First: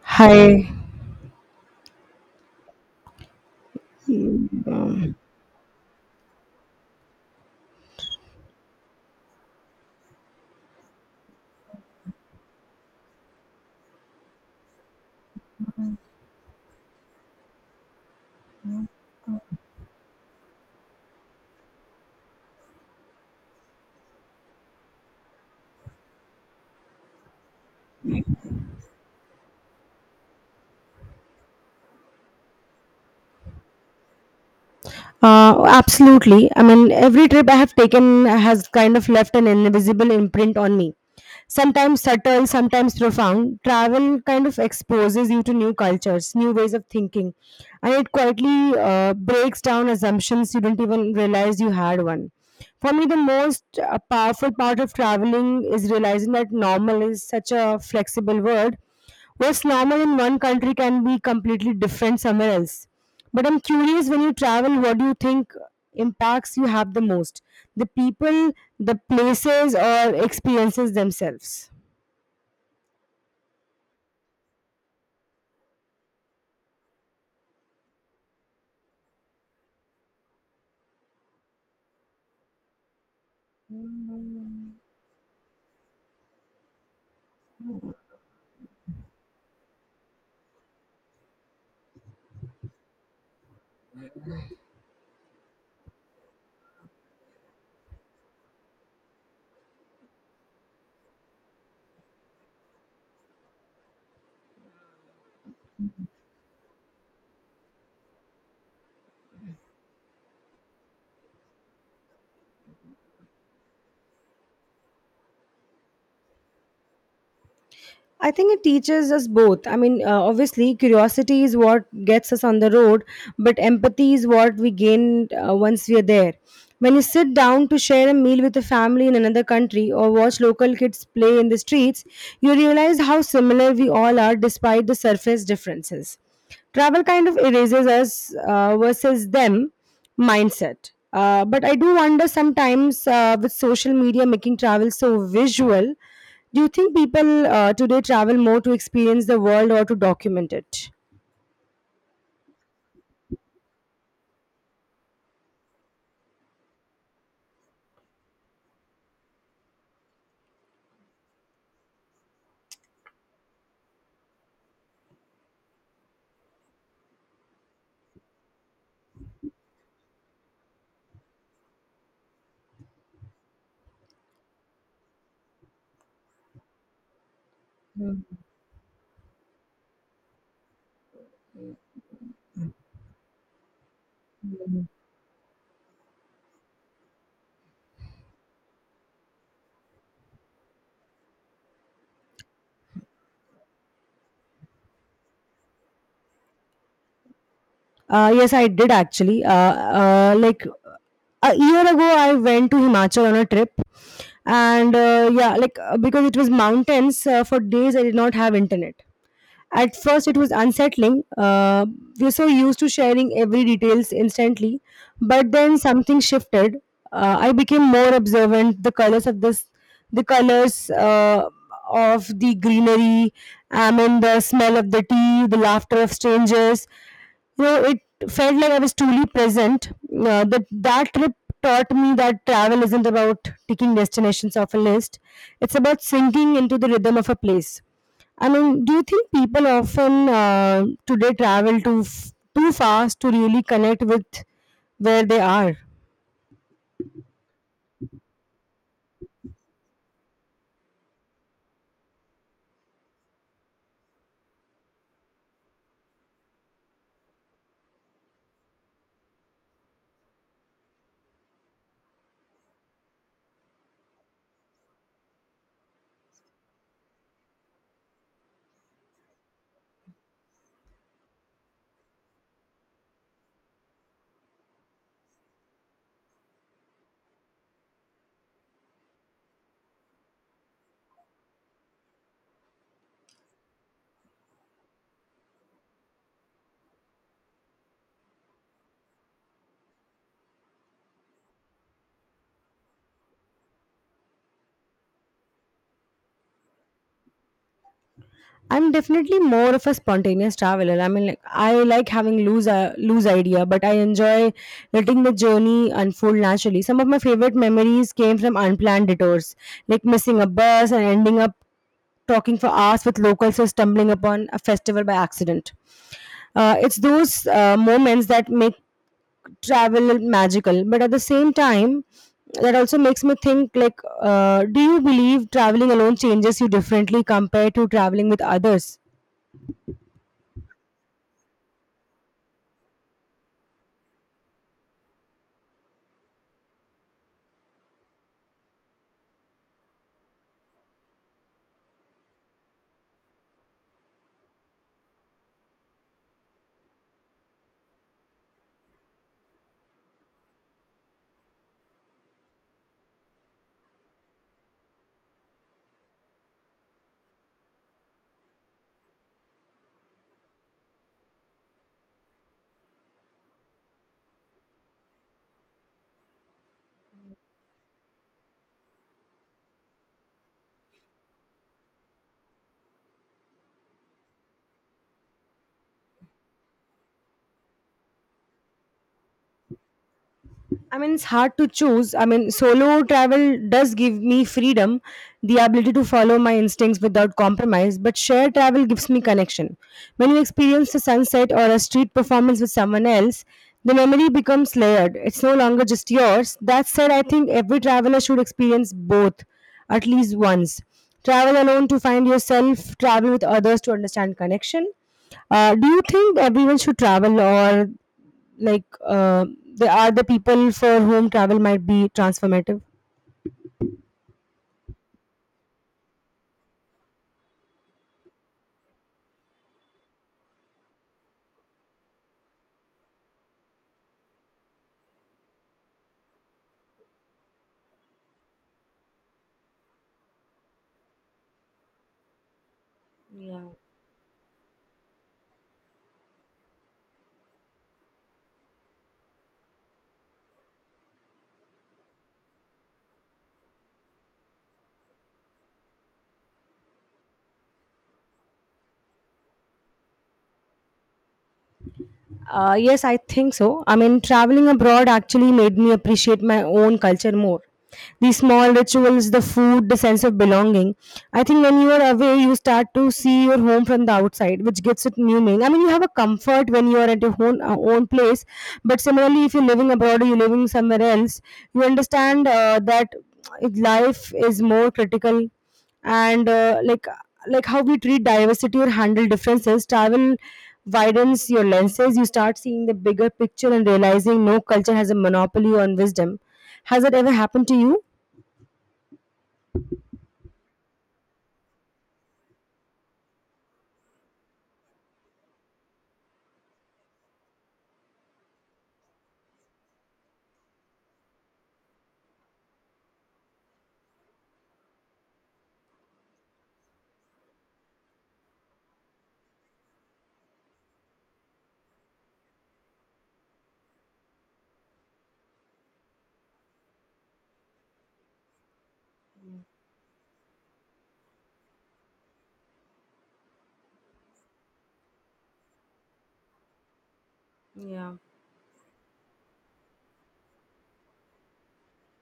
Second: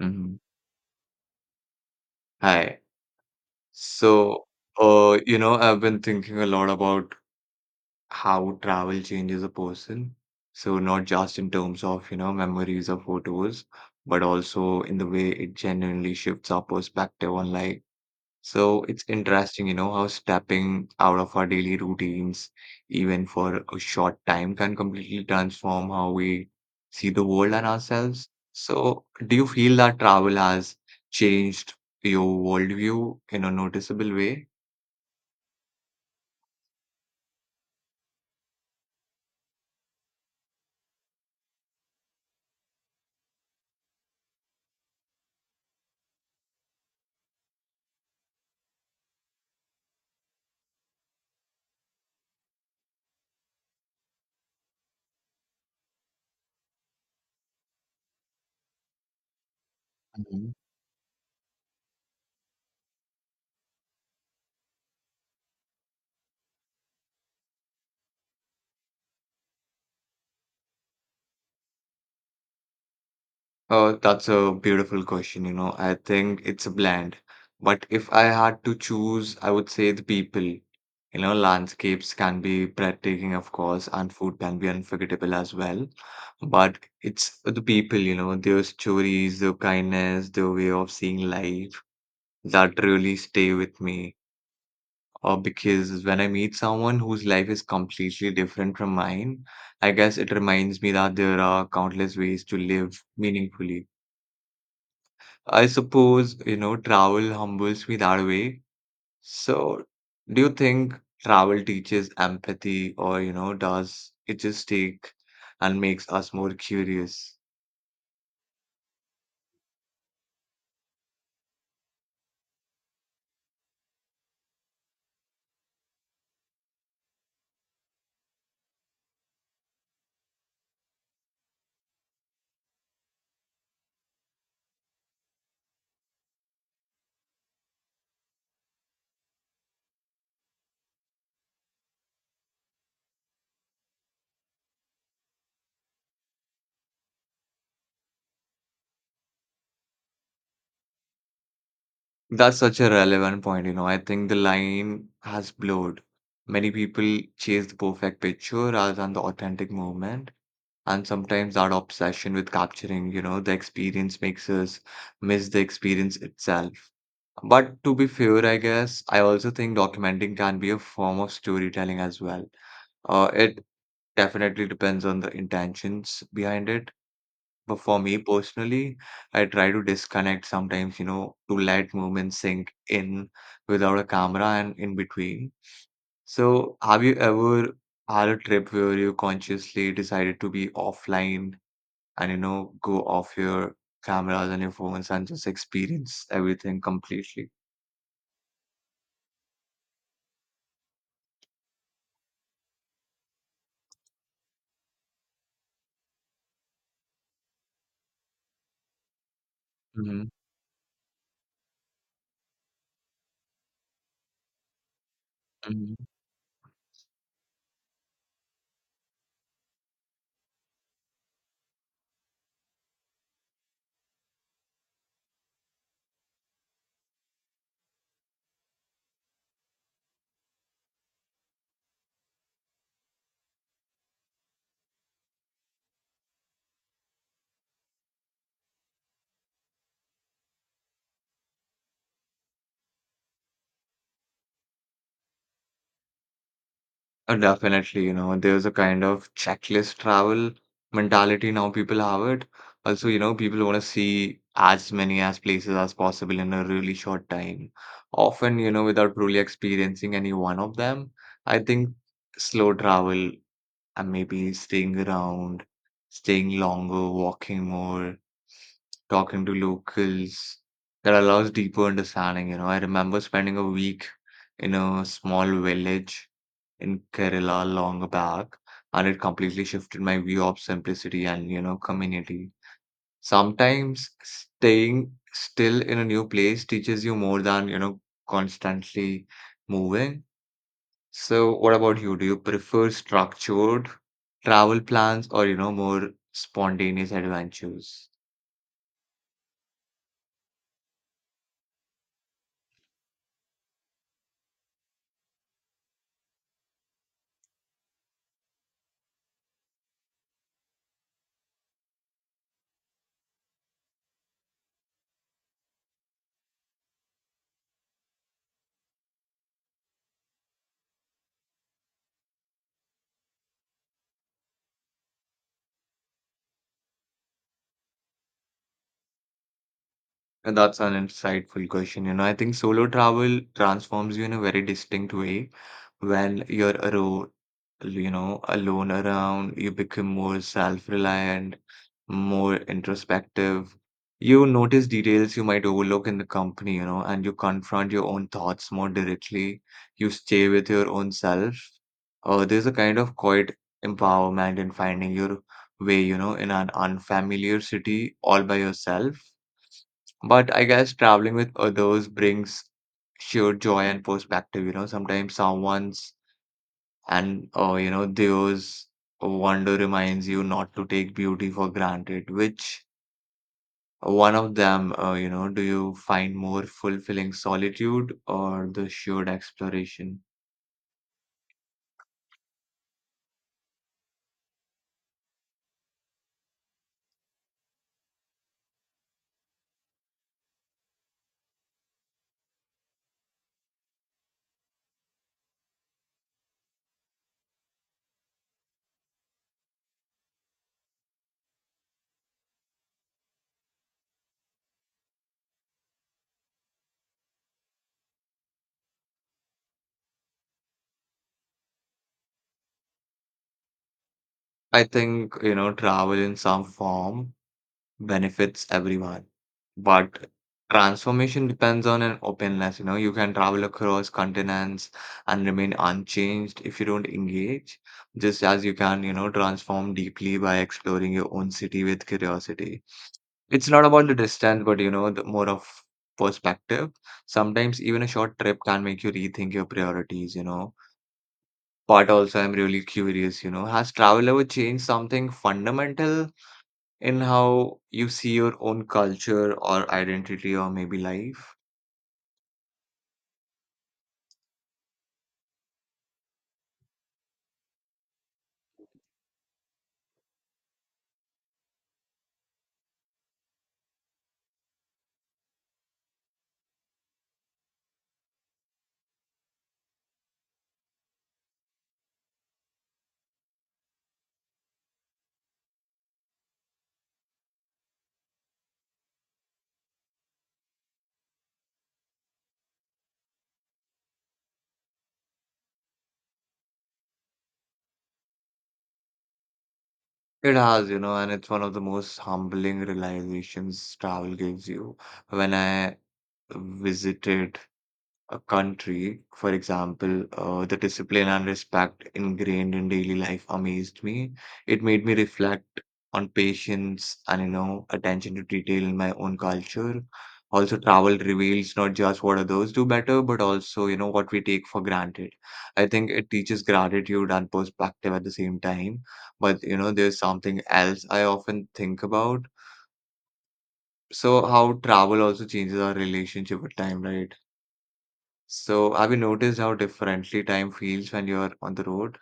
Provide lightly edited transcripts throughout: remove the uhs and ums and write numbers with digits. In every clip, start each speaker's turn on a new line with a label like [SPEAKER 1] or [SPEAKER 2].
[SPEAKER 1] Mhm.
[SPEAKER 2] Hi.
[SPEAKER 1] Hi. So, I've been thinking a lot about how travel changes a person. So, not just in terms of, memories or photos, but also in the way it genuinely shifts our perspective on life. So it's interesting, how stepping out of our daily routines, even for a short time, can completely transform how we see the world and ourselves. So, do you feel that travel has changed your worldview in a noticeable way?
[SPEAKER 2] Absolutely. I mean, every trip I have taken has kind of left an invisible imprint on me. Sometimes subtle, sometimes profound. Travel kind of exposes you to new cultures, new ways of thinking, and it quietly breaks down assumptions you didn't even realize you had one. For me, the most powerful part of traveling is realizing that normal is such a flexible word. What's normal in one country can be completely different somewhere else. But I'm curious, when you travel, what do you think impacts you have the most? The people, the places, or experiences themselves?
[SPEAKER 1] That's a beautiful question. I think it's a blend. But if I had to choose, I would say the people. Landscapes can be breathtaking, of course, and food can be unforgettable as well. But it's the people, their stories, their kindness, their way of seeing life that really stay with me. Or because when I meet someone whose life is completely different from mine, I guess it reminds me that there are countless ways to live meaningfully I suppose, travel humbles me that way. So, do you think travel teaches empathy or, does it just take and makes us more curious?
[SPEAKER 2] I think it teaches us both. I mean, obviously, curiosity is what gets us on the road, but empathy is what we gain once we are there. When you sit down to share a meal with a family in another country or watch local kids play in the streets, you realize how similar we all are despite the surface differences. Travel kind of erases us versus them mindset. But I do wonder sometimes with social media making travel so visual, do you think people today travel more to experience the world or to document it?
[SPEAKER 1] That's such a relevant point. I think the line has blurred. Many people chase the perfect picture rather than the authentic moment. And sometimes that obsession with capturing, the experience makes us miss the experience itself. But to be fair, I guess I also think documenting can be a form of storytelling as well. It definitely depends on the intentions behind it. But for me personally, I try to disconnect sometimes, to let moments sink in without a camera and in between. So, have you ever had a trip where you consciously decided to be offline and, go off your cameras and your phones and just experience everything completely?
[SPEAKER 2] Yes, I did actually. Like a year ago, I went to Himachal on a trip, and yeah, because it was mountains for days, I did not have internet. At
[SPEAKER 1] Hmm.
[SPEAKER 2] first, it was unsettling. We're so used to sharing every details instantly, but then something shifted. I became more observant. The colors of the greenery, I mean the smell of the tea, the laughter of strangers. You know, it felt like I was truly present. That trip taught me that travel isn't about ticking destinations off a list. It's about sinking into the rhythm of a place. I mean, do you think people often today travel too fast to really connect with where they are?
[SPEAKER 1] Definitely, there's a kind of checklist travel mentality now people have it. Also, people want to see as many as places as possible in a really short time. Often, without really experiencing any one of them. I think slow travel and maybe staying around, staying longer, walking more, talking to locals, that allows deeper understanding. I remember spending a week in a small village in Kerala long back, and it completely shifted my view of simplicity and, community. Sometimes staying still in a new place teaches you more than, constantly moving. So, what about you? Do you prefer structured travel plans or, more spontaneous adventures?
[SPEAKER 2] I'm definitely more of a spontaneous traveler. I mean, like, I like having loose idea, but I enjoy letting the journey unfold naturally. Some of my favorite memories came from unplanned detours, like missing a bus and ending up talking for hours with locals or stumbling upon a festival by accident. It's those moments that make travel magical, but at the same time that also makes me think, do you believe traveling alone changes you differently compared to traveling with others?
[SPEAKER 1] And that's an insightful question. I think solo travel transforms you in a very distinct way. When you're alone, alone around, you become more self-reliant, more introspective. You notice details you might overlook in the company, and you confront your own thoughts more directly. You stay with your own self. There's a kind of quiet empowerment in finding your way, in an unfamiliar city all by yourself. But I guess traveling with others brings sheer joy and perspective. Sometimes someone's and theirs wonder reminds you not to take beauty for granted. Which one of them, do you find more fulfilling, solitude or the shared exploration?
[SPEAKER 2] I mean, it's hard to choose. I mean, solo travel does give me freedom, the ability to follow my instincts without compromise, but shared travel gives me connection. When you experience a sunset or a street performance with someone else, the memory becomes layered. It's no longer just yours. That said, I think every traveler should experience both at least once. Travel alone to find yourself, travel with others to understand connection. Do you think everyone should travel, or like uh, there are the people for whom travel might be transformative?
[SPEAKER 1] I think, travel in some form benefits everyone. But transformation depends on an openness. You can travel across continents and remain unchanged if you don't engage, just as you can, transform deeply by exploring your own city with curiosity. It's not about the distance, but, the more of perspective. Sometimes even a short trip can make you rethink your priorities. But also, I'm really curious, has travel ever changed something fundamental in how you see your own culture or identity or maybe life.
[SPEAKER 2] Yes, I think so. I mean, traveling abroad actually made me appreciate my own culture more, the small rituals, the food, the sense of belonging. I think when you are away, you start to see your home from the outside, which gives it new meaning. I mean, you have a comfort when you are at your own place. But similarly, if you're living abroad or you're living somewhere else, you understand that life is more critical, and how we treat diversity or handle differences. Travel widens your lenses. You start seeing the bigger picture and realizing no culture has a monopoly on wisdom. Has that ever happened to you?
[SPEAKER 1] It has, and it's one of the most humbling realizations travel gives you. When I visited a country, for example, the discipline and respect ingrained in daily life amazed me. It made me reflect on patience and, attention to detail in my own culture. Also, travel reveals not just what others do better, but also, what we take for granted. I think it teaches gratitude and perspective at the same time. But, there's something else I often think about. So, how travel also changes our relationship with time, right?
[SPEAKER 2] Yeah.
[SPEAKER 1] So, have you noticed how differently time feels when you're on the road?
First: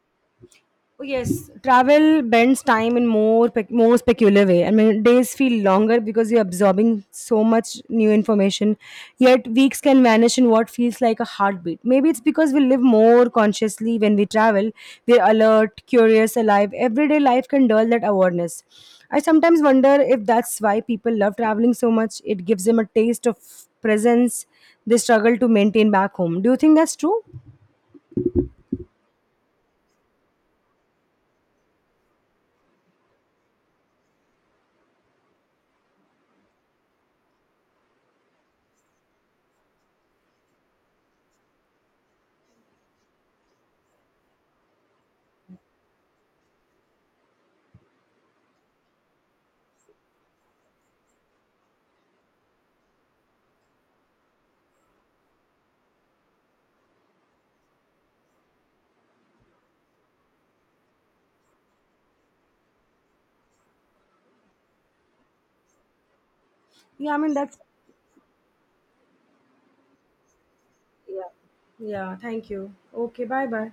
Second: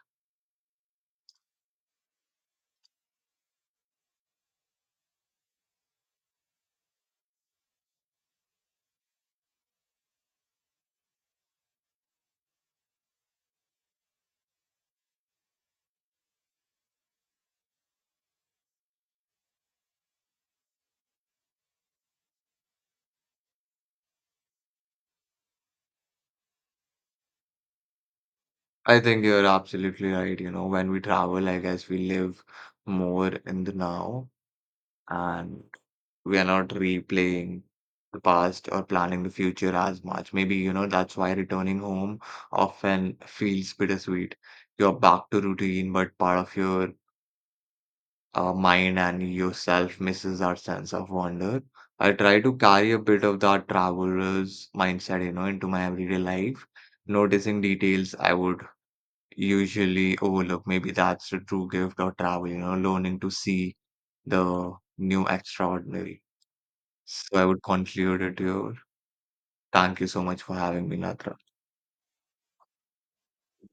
[SPEAKER 2] Oh, yes, travel bends time in more peculiar way. I mean, days feel longer because you're absorbing so much new information. Yet weeks can vanish in what feels like a heartbeat. Maybe it's because we live more consciously when we travel. We're alert, curious, alive. Everyday life can dull that awareness. I sometimes wonder if that's why people love traveling so much. It gives them a taste of presence they struggle to maintain back home. Do you think that's true?
[SPEAKER 1] I think you're absolutely right. When we travel, I guess we live more in the now and we are not replaying the past or planning the future as much. Maybe, that's why returning home often feels bittersweet. You're back to routine, but part of your mind and yourself misses our sense of wonder. I try to carry a bit of that traveler's mindset, into my everyday life, noticing details I would usually overlook. Maybe that's the true gift of travel, learning to see the new extraordinary.
[SPEAKER 2] Yeah, I mean
[SPEAKER 1] So I
[SPEAKER 2] that's...
[SPEAKER 1] would conclude it here. Thank you so much for having me,
[SPEAKER 2] Yeah.
[SPEAKER 1] Natra.
[SPEAKER 2] Yeah, thank you. Okay. Bye bye.